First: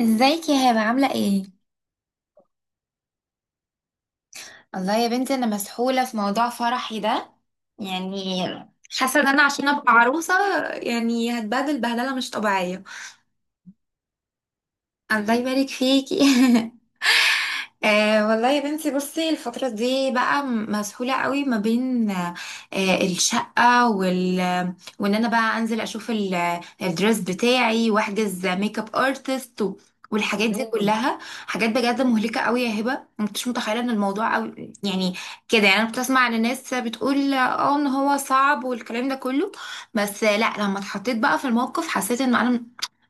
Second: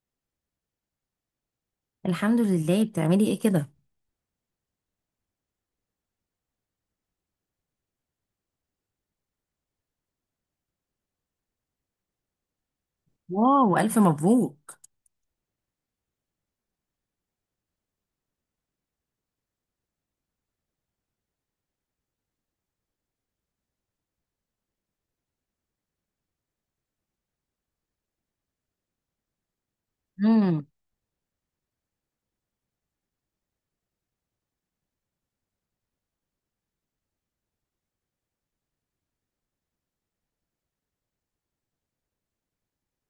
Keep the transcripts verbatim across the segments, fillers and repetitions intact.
ازيك يا هبه؟ عامله ايه؟ الحمد لله. بتعملي ايه كده؟ الله يا بنتي، انا مسحوله في موضوع فرحي ده. يعني حاسه ان انا عشان ابقى عروسه يعني هتبهدل بهدله مش طبيعيه. واو، الف مبروك. الله يبارك فيكي. أه والله يا بنتي، بصي الفترة دي بقى م- مسحولة قوي ما بين أه آه، الشقة وال وان انا بقى انزل اشوف ال- الدريس بتاعي واحجز ميك اب ارتست و- والحاجات دي امم. مم. كلها حاجات بجد مهلكة قوي يا هبة. ما كنتش متخيلة ان الموضوع قوي يعني كده. يعني انا كنت اسمع عن الناس بتقول اه ان هو صعب والكلام ده كله، بس آه، لا لما اتحطيت بقى في الموقف حسيت ان انا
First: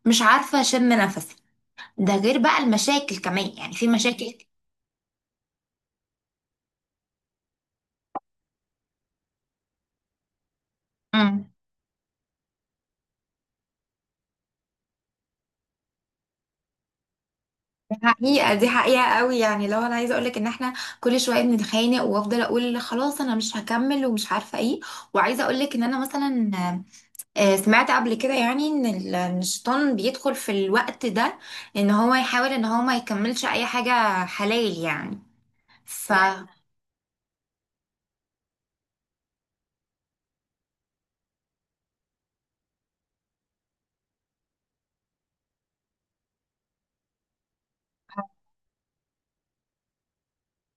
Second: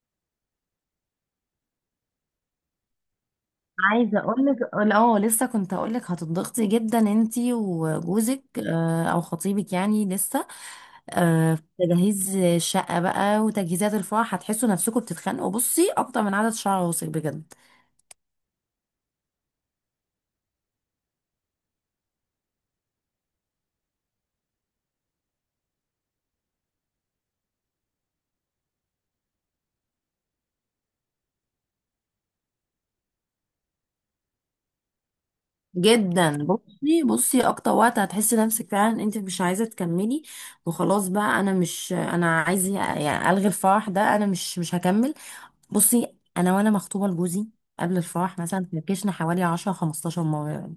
مش عارفة اشم نفسي. ده غير بقى المشاكل كمان، يعني في عايزه مشاكل. اقول لك. اه لسه كنت اقول لك هتضغطي جدا انتي وجوزك، آه، او خطيبك، يعني لسه امم. آه، في تجهيز الشقه بقى وتجهيزات الفرح هتحسوا نفسكم بتتخانقوا. بصي، اكتر من عدد شعر راسك بجد. دي حقيقة، دي حقيقة قوي. يعني لو انا عايزة اقولك ان احنا كل شوية بنتخانق وافضل اقول خلاص انا مش هكمل ومش عارفة ايه، وعايزة اقولك ان انا مثلا آه، سمعت قبل كده يعني ان ال- إن الشيطان بيدخل في الوقت ده، ان هو يحاول ان هو ما يكملش اي حاجة حلال يعني. ف جدا. بصي بصي، اكتر وقت هتحسي نفسك فعلا انت مش عايزه تكملي وخلاص بقى. انا مش، انا عايزه يعني الغي الفرح ده، انا مش مش هكمل. بصي انا، وانا مخطوبه لجوزي قبل الفرح مثلا فركشنا حوالي عشرة خمستاشر مره يعني،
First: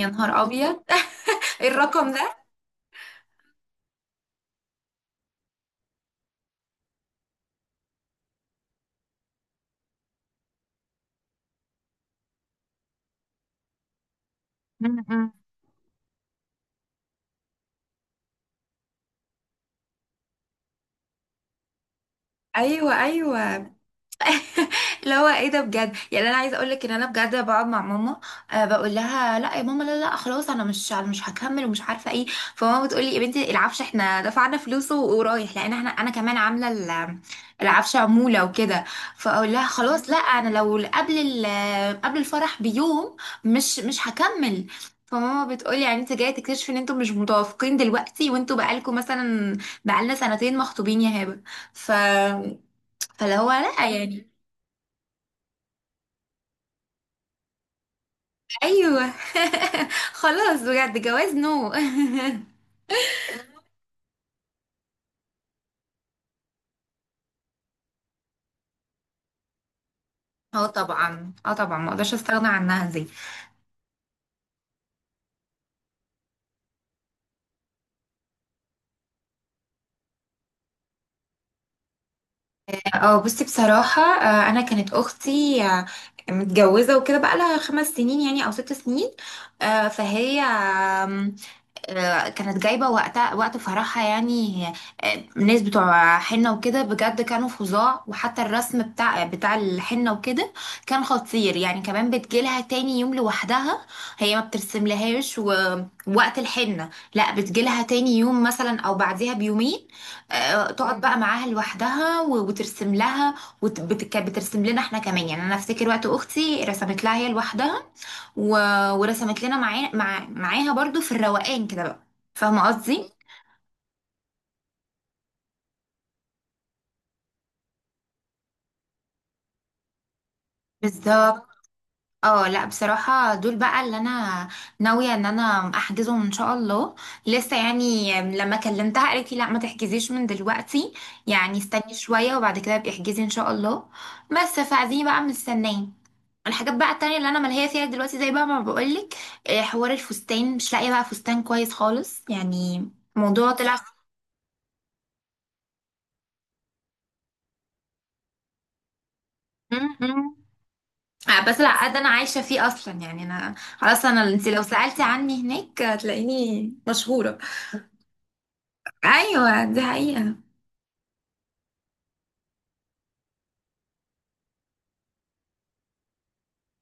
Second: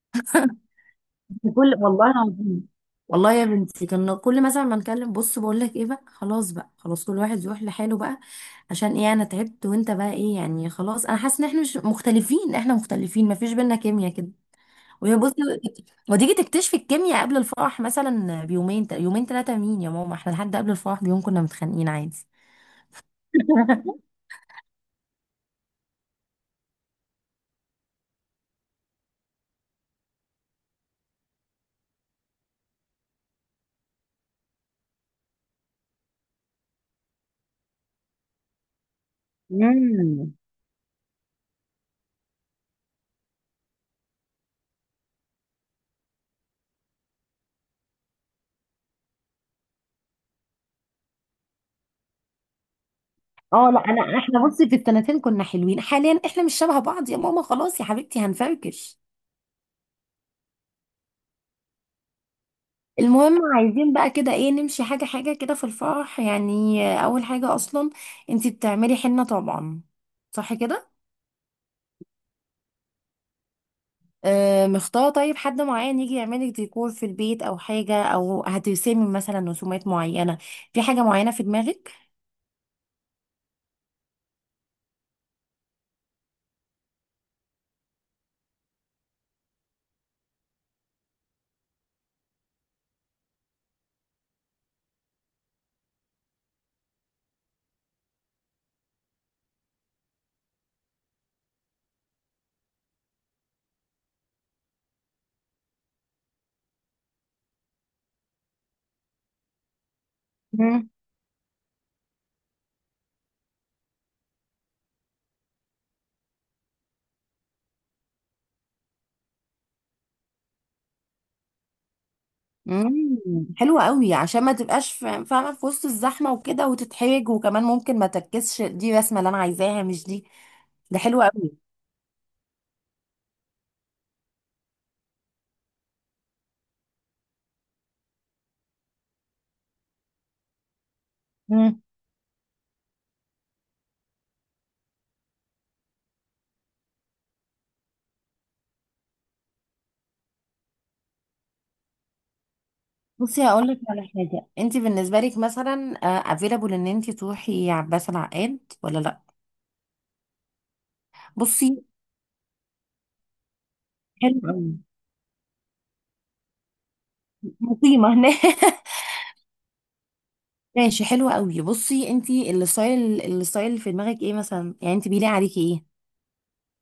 يا نهار ابيض. ايه بكل والله الرقم ده؟ العظيم. والله يا بنتي كنا كل مثلا ما نكلم بص بقول لك ايه بقى خلاص بقى خلاص، كل واحد يروح لحاله بقى. عشان ايه؟ انا تعبت وانت بقى ايه يعني؟ خلاص، انا حاسه ان احنا مش مختلفين، احنا مختلفين، ما فيش بينا كيمياء كده. وهي أمم. بصي، وتيجي تكتشفي الكيمياء قبل الفرح مثلا بيومين، يومين ثلاثه. مين يا ماما؟ احنا لحد قبل الفرح بيوم كنا متخانقين عادي. ايوه ايوه. اللي هو ايه ده بجد، يعني انا عايزه اقول لك ان انا بجد بقعد مع ماما آه، بقول لها لا يا ماما، لا لا خلاص انا مش، انا مش هكمل ومش عارفه ايه. فماما بتقول لي يا بنتي العفش احنا دفعنا فلوسه ورايح، لان احنا انا كمان عامله ال- العفش عموله وكده. فاقول لها خلاص لا، مم. انا لو قبل ال- قبل الفرح بيوم مش مش هكمل. فماما بتقولي يعني انت جايه تكتشفي ان انتوا مش متوافقين دلوقتي، وانتوا بقالكم مثلا، بقالنا سنتين مخطوبين يا هبه. ف فاللي هو اه لا، لا انا يعني. احنا بصي في السنتين كنا حلوين، حاليا احنا مش شبه بعض يا ماما، خلاص يا حبيبتي هنفركش. ايوه. خلاص بجد جواز نو. المهم، عايزين بقى كده ايه، نمشي حاجة حاجة كده في الفرح. يعني آه، اول حاجة اصلا، انتي بتعملي حنة طبعا، صح اه كده؟ طبعا، اه طبعا، ما اقدرش استغنى عنها دي. آه. مختارة طيب حد معين يجي يعملك ديكور في البيت او حاجة، او هترسمي مثلا رسومات معينة، في حاجة معينة في دماغك؟ اه بصي بصراحه، آه، انا كانت اختي آه، متجوزه وكده بقى لها خمس سنين يعني او ست سنين. آه، فهي آه، كانت جايبة وقتها وقت فرحها يعني. آه، الناس بتوع حنة وكده بجد كانوا فظاع، وحتى الرسم بتاع بتاع الحنة وكده كان خطير يعني. كمان بتجيلها تاني يوم لوحدها، هي ما بترسملهاش ووقت الحنة، لا بتجيلها تاني يوم مثلا او بعديها بيومين. آه، تقعد بقى معاها لوحدها و- وترسم لها، وبترسم لنا احنا كمان. يعني انا افتكر وقت اختي رسمت لها هي لوحدها و... ورسمت لنا معاه مع... معاها برضو في الروقان كده بقى. فاهمة قصدي؟ امم، حلوة قوي، عشان ما تبقاش فا- فاهمة في وسط الزحمة وكده وتتحرج، وكمان ممكن ما تركزش، دي الرسمة اللي انا عايزاها مش دي. ده حلوة بالظبط. قوي. اه لا بصراحة دول بقى اللي انا ناوية ان انا احجزهم ان شاء الله، لسه يعني. لما كلمتها قالت لي لا ما تحجزيش من دلوقتي، يعني امم. استني شوية وبعد كده ابقي احجزي ان شاء الله. بس فدي بقى مستنية. الحاجات بقى التانية اللي انا ملهية فيها دلوقتي زي بقى ما بقولك، آه، حوار الفستان. مش لاقية بقى فستان كويس خالص يعني. بصي موضوع هقول طلع. لك على حاجة، انت بالنسبة لك مثلا افيلابل ان انت تروحي عباس العقاد ولا لا؟ آه، بس بصي، لا ده انا عايشه فيه اصلا يعني. انا خلاص، انا حلو انت لو قوي. سالتي عني هناك هتلاقيني مشهوره. مقيمة هناك. ايوه دي حقيقه. ماشي، حلوة قوي. بصي، انت الستايل، الستايل اللي في دماغك ايه مثلا؟ يعني انت بيليق عليكي ايه؟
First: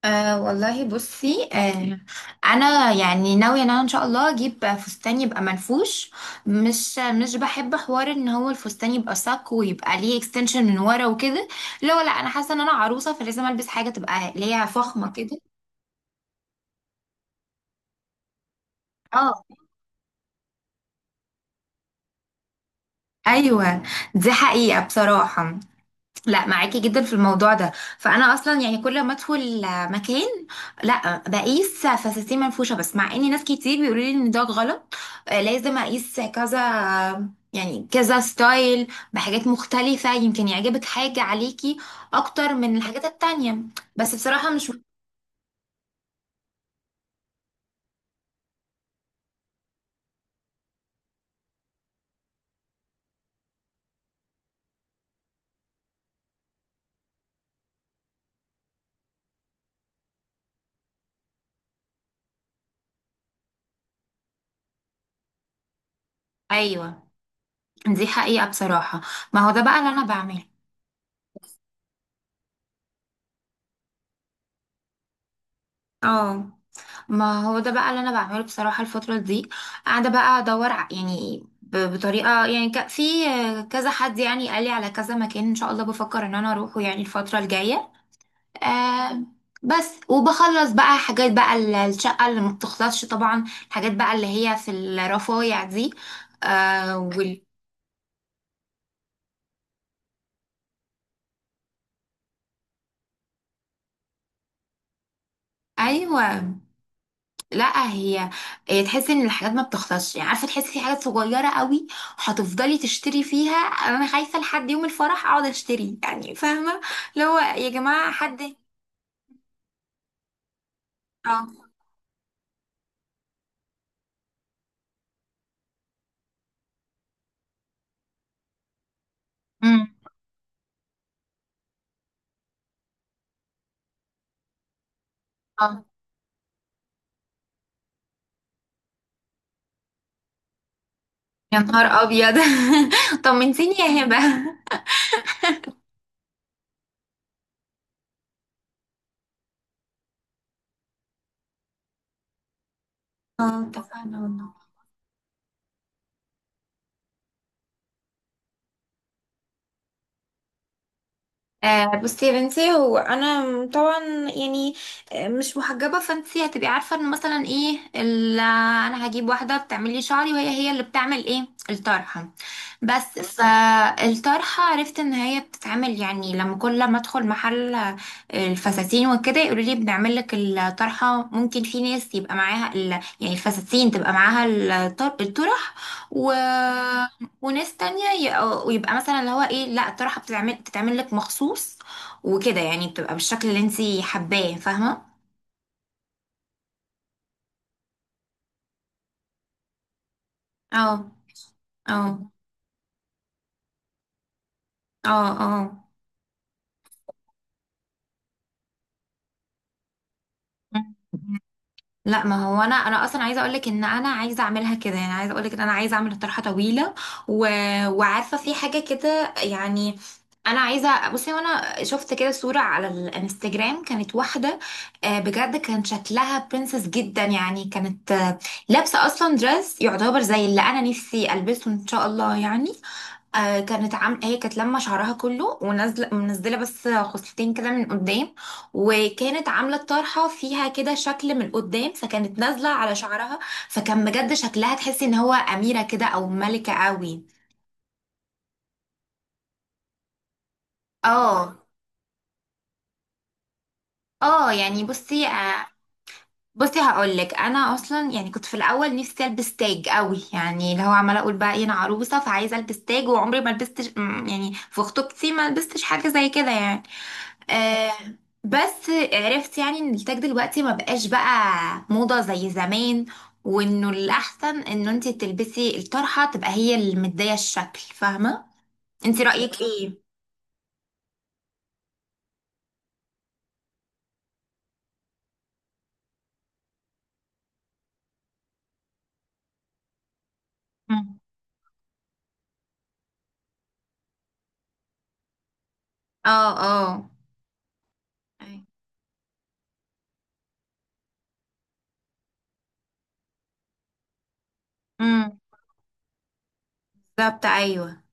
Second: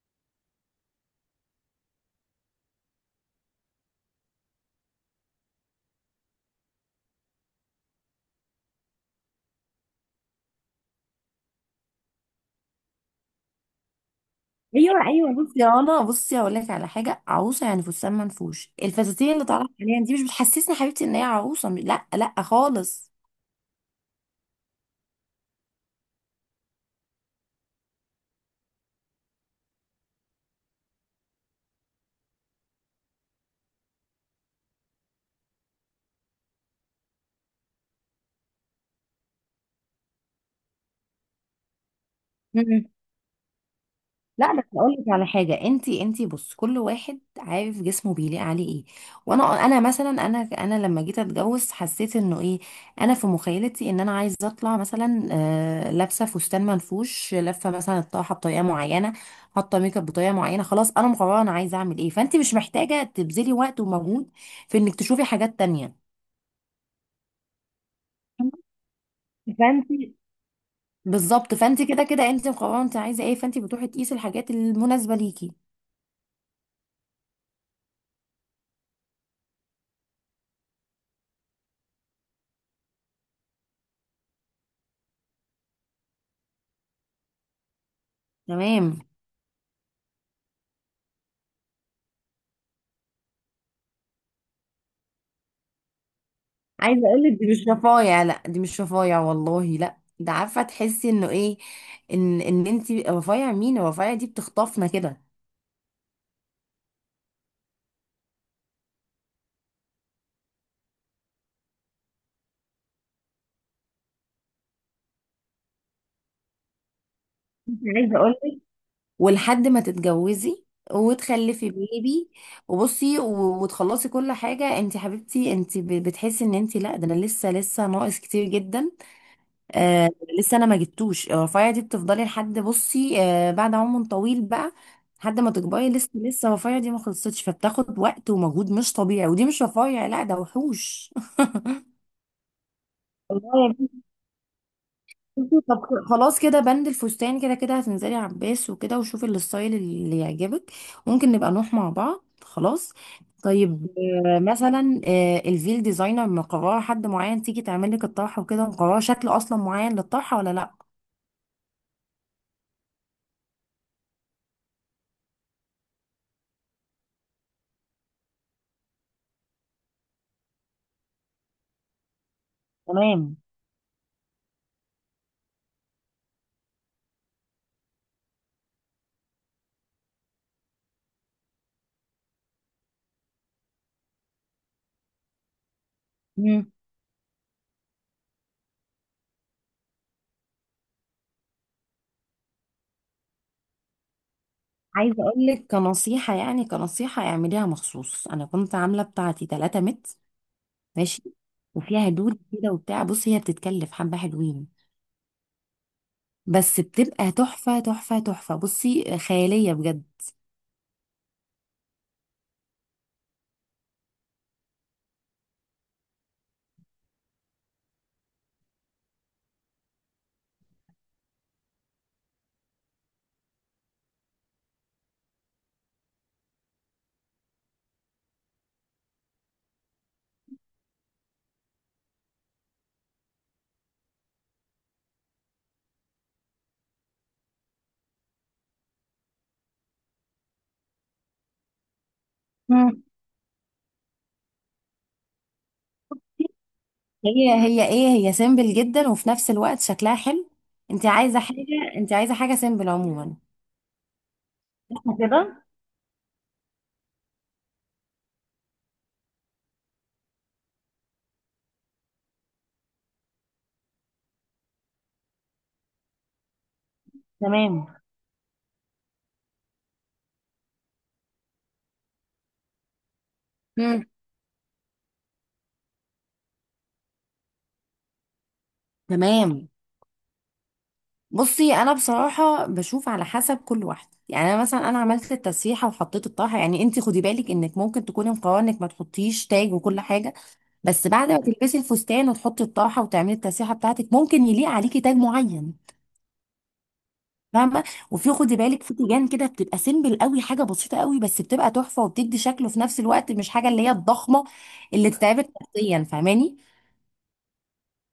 أه والله بصي أه، انا يعني ناويه ان انا ان شاء الله اجيب فستان يبقى منفوش. مش مش بحب حوار ان هو الفستان يبقى صك ويبقى ليه اكستنشن من ورا وكده. لا لا، انا حاسه ان انا عروسه فلازم البس حاجه تبقى ليها ايوه فخمه ايوه. كده. بصي يا رنا، بصي هقول لك على حاجه، عروسه يعني فستان منفوش، اه الفساتين اللي طالعه حاليا دي مش بتحسسني حبيبتي ان هي عروسه، لا لا خالص. ايوه دي حقيقه بصراحه، لا معاكي جدا في الموضوع ده. فانا اصلا يعني كل ما ادخل مكان لا بقيس فساتين منفوشه، بس مع ان ناس كتير بيقولوا لي ان ده غلط، آه، لازم اقيس كذا يعني كذا ستايل بحاجات مختلفه، يمكن يعجبك حاجه عليكي اكتر من الحاجات التانية. بس بصراحه لا بس مش. اقول لك على حاجه، انت انت بص، كل واحد عارف جسمه بيليق عليه ايه. وانا، انا مثلا، انا انا لما جيت اتجوز حسيت انه ايه، انا في مخيلتي ان انا عايزه اطلع مثلا آه لابسه فستان منفوش، لفه مثلا الطرحه بطريقه معينه، حاطه ميك اب بطريقه معينه. خلاص، انا مقرره انا عايزه اعمل ايه، فانت مش محتاجه تبذلي وقت ومجهود في انك تشوفي حاجات تانية. ايوه دي حقيقه بصراحه، ما هو ده بقى اللي فانت، انا بعمله. بالظبط، فانت كده كده انت مقرره انت عايزه ايه، فانت بتروحي تقيسي الحاجات المناسبه ليكي. اه ما هو ده بقى اللي انا بعمله بصراحه. الفتره دي قاعده بقى ادور ع- يعني ب- بطريقه يعني ك- في كذا حد يعني قال لي على كذا مكان ان شاء الله بفكر ان انا اروحه يعني الفتره الجايه. تمام. آه. بس وبخلص بقى حاجات بقى ال- الشقه اللي ما بتخلصش طبعا. الحاجات بقى اللي هي في الرفايع دي، آه عايزه اقول لك، وال... دي مش رفايع، لا دي مش رفايع والله، لا ده عارفه تحسي انه ايه، ان ان انت، رفايع مين؟ الرفايع دي بتخطفنا كده. ايوه. لا هي، هي تحس ان الحاجات ما بتخلصش يعني. عارفه تحسي في حاجات صغيره قوي هتفضلي تشتري فيها. انا خايفه لحد يوم الفرح اقعد اشتري يعني، فاهمه. اللي هو يا انت جماعه عايزه اقول حد. لك، ولحد ما تتجوزي اه. وتخلفي بيبي وبصي و- وتخلصي كل حاجه، انت حبيبتي انت ب- بتحسي ان انت لا، ده انا لسه لسه ناقص كتير جدا. امم. آه. لسه انا ما جبتوش الرفاية دي، بتفضلي لحد بصي آه بعد عمر طويل بقى، لحد ما اه تكبري لسه لسه الرفاية دي ما خلصتش، فبتاخد وقت ومجهود مش طبيعي. ودي مش رفاية، لا ده وحوش. يا نهار ابيض. والله يا طمنتيني بنتي. يا هبه. طب، خلاص كده بند الفستان. كده كده هتنزلي عباس وكده وشوفي الستايل اللي يعجبك، ممكن نبقى نروح مع بعض. خلاص. اه طيب اتفقنا آه، والله. مثلا آه، الفيل ديزاينر، مقرره حد معين تيجي تعمل لك الطرحه وكده؟ مقرره شكل اصلا معين للطرحه ولا لا؟ آه بصي يا بنتي، هو انا طبعا يعني آه، مش محجبه، فانتي هتبقي عارفه ان مثلا ايه ال- انا هجيب واحده بتعمل لي شعري، وهي هي اللي بتعمل ايه الطرحه. بس تمام. فالطرحة عرفت ان هي بتتعمل يعني لما كل ما ادخل محل الفساتين وكده يقولوا لي بنعمل لك الطرحة. ممكن في ناس يبقى معاها ال... يعني الفساتين تبقى معاها الطر... الطرح و... وناس تانية ي... ويبقى مثلا اللي هو ايه، لا الطرحة بتتعمل بتتعمل لك مخصوص وكده يعني، بتبقى بالشكل اللي انتي حباه، فاهمة. عايزه اقول لك كنصيحه، يعني كنصيحه اعمليها مخصوص. انا كنت عامله بتاعتي تلاته متر، اه. ماشي، وفيها اه. دود كده وبتاع. بصي، هي بتتكلف حبه حلوين، اه. بس بتبقى تحفه تحفه تحفه، بصي خياليه بجد. اه لا ما هو انا، انا اصلا عايزه اقولك ان انا عايزه اعملها كده يعني. عايزه اقولك ان انا عايزه اعمل طرحه طويله و... وعارفه في حاجه كده يعني. انا عايزه، بصي وانا شفت كده صوره على الانستجرام كانت واحده، آه، بجد كان شكلها برنسس جدا يعني. كانت آه، لابسه اصلا دريس يعتبر زي اللي انا نفسي البسه ان شاء الله يعني. آه كانت عام هي كانت لما شعرها كله ونازله منزله بس خصلتين كده من قدام، وكانت عامله الطرحه فيها كده شكل من قدام فكانت نازله على مم. شعرها، فكان بجد شكلها تحسي ان هو اميره كده او ملكه قوي. هي هي ايه، هي سيمبل جدا وفي نفس الوقت شكلها حلو. انت عايزه اه. حاجه، انت عايزه حاجه سيمبل عموما، اه يعني صح بصي كده؟ آه. بصي هقول لك، انا اصلا يعني كنت في الاول نفسي البس تاج قوي، يعني اللي هو عماله اقول بقى إيه، انا عروسه فعايزه البس تاج وعمري ما لبست، يعني في خطوبتي ما لبستش حاجه زي كده يعني. تمام. آه بس عرفت يعني ان التاج دلوقتي ما بقاش بقى موضة زي زمان، وانه مم. الاحسن انه انت تلبسي الطرحة تبقى هي اللي مدية الشكل، فاهمة. انت رأيك تمام. ايه؟ بصي انا بصراحه بشوف على حسب كل واحده. يعني انا مثلا انا عملت التسريحه وحطيت الطرحه، يعني انت خدي بالك انك ممكن تكوني مقرره انك ما تحطيش تاج وكل حاجه، بس مم. بعد ما تلبسي الفستان وتحطي الطرحه وتعملي التسريحه بتاعتك ممكن يليق عليكي تاج معين. اه. اه. فاهمه؟ وفي، خدي بالك، في تيجان كده بتبقى سيمبل قوي، حاجه بسيطه قوي بس بتبقى تحفه وبتدي شكله في نفس الوقت، مش حاجه اللي هي الضخمه اللي امم، تتعبك نفسيا. فاهماني؟ بالظبط ايوه.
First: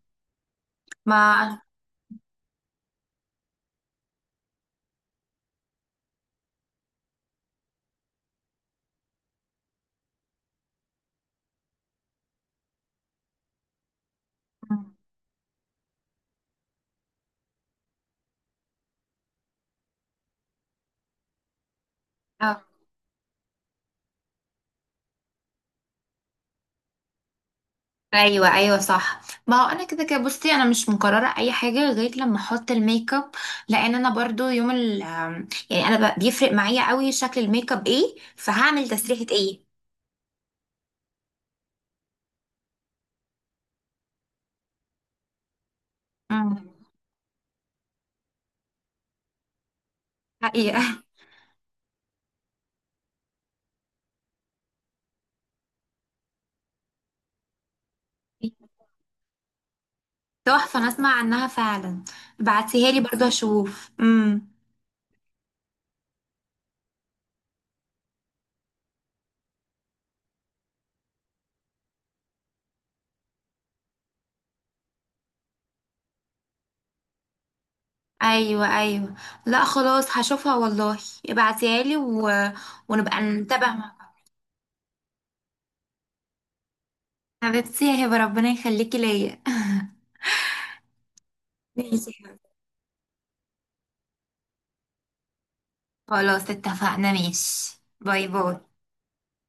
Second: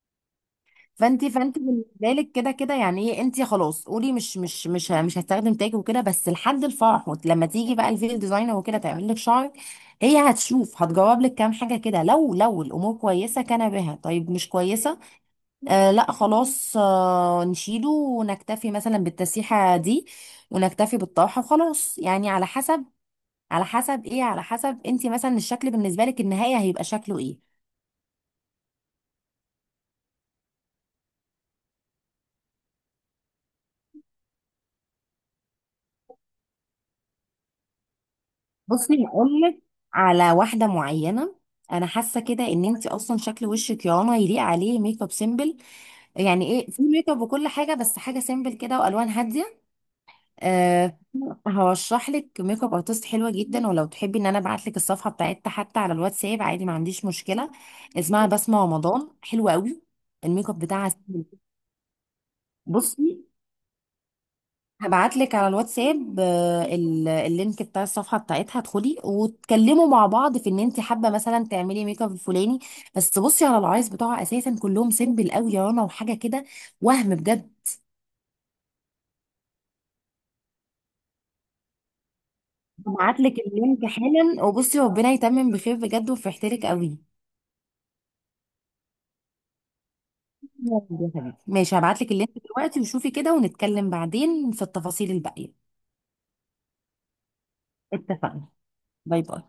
فانت، فانت ما بالنسبه لك كده كده يعني ايه، انت خلاص قولي مش مش مش ه- مش هستخدم تاج وكده. بس لحد الفرح، وت- لما تيجي بقى الفيل ديزاينر وكده تعمل لك شعرك، هي هتشوف هتجاوب لك كام حاجه كده. لو لو الامور كويسه كان بها، طيب مش مم. كويسه آه لا خلاص آه نشيله، ونكتفي مثلا بالتسريحه دي ونكتفي بالطرحه وخلاص. يعني على اه حسب، على حسب ايه، على حسب انت مثلا الشكل بالنسبه لك النهايه هيبقى شكله ايه. ايوه ايوه صح. ما هو انا كده كده بصي انا مش مقرره اي حاجه غير لما احط الميك اب. لان انا برضو يوم ال آم، يعني انا ب- بيفرق معايا قوي شكل الميك اب ايه فهعمل بصي تسريحه هقول ايه. لك على واحده معينه، انا حاسه كده ان انت اصلا شكل وشك يا رنا يليق عليه ميك اب سيمبل. يعني مم. ايه، في ميك اب وكل حاجه بس حاجه سيمبل كده والوان هاديه. حقيقة. أه. هرشح لك ميك اب ارتست حلوه جدا، ولو تحبي ان انا ابعت لك الصفحه بتاعتها حتى على الواتساب عادي، ما عنديش مشكله. اسمها بسمه رمضان، حلوه قوي، الميك اب تحفة. أنا بتاعها أسمع سيمبل. عنها فعلا، بعتيها لي بصي برضه أشوف. امم. هبعت لك على الواتساب آه، ال- اللينك بتاع الصفحه بتاعتها، ادخلي وتكلموا مع بعض في ان انت حابه مثلا تعملي ميك اب الفلاني. بس بصي على العرايس بتوعها اساسا كلهم سيمبل قوي يا رنا وحاجه كده، وهم بجد. أيوة أيوة. لا خلاص هشوفها والله، ابعتيها لي و... هبعت ونبقى لك نتابع اللينك مع، حالا. وبصي، ربنا يتمم بخير بجد، وفرحت لك قوي. حبيبتي يا هبة ربنا يخليكي ليا. يا رب يا حبيبتي. ماشي، هبعت ماشي لك يا اللينك هبة. دلوقتي وشوفي كده، ونتكلم بعدين في التفاصيل الباقيه. خلاص اتفقنا، ماشي، باي اتفقنا، باي. باي باي.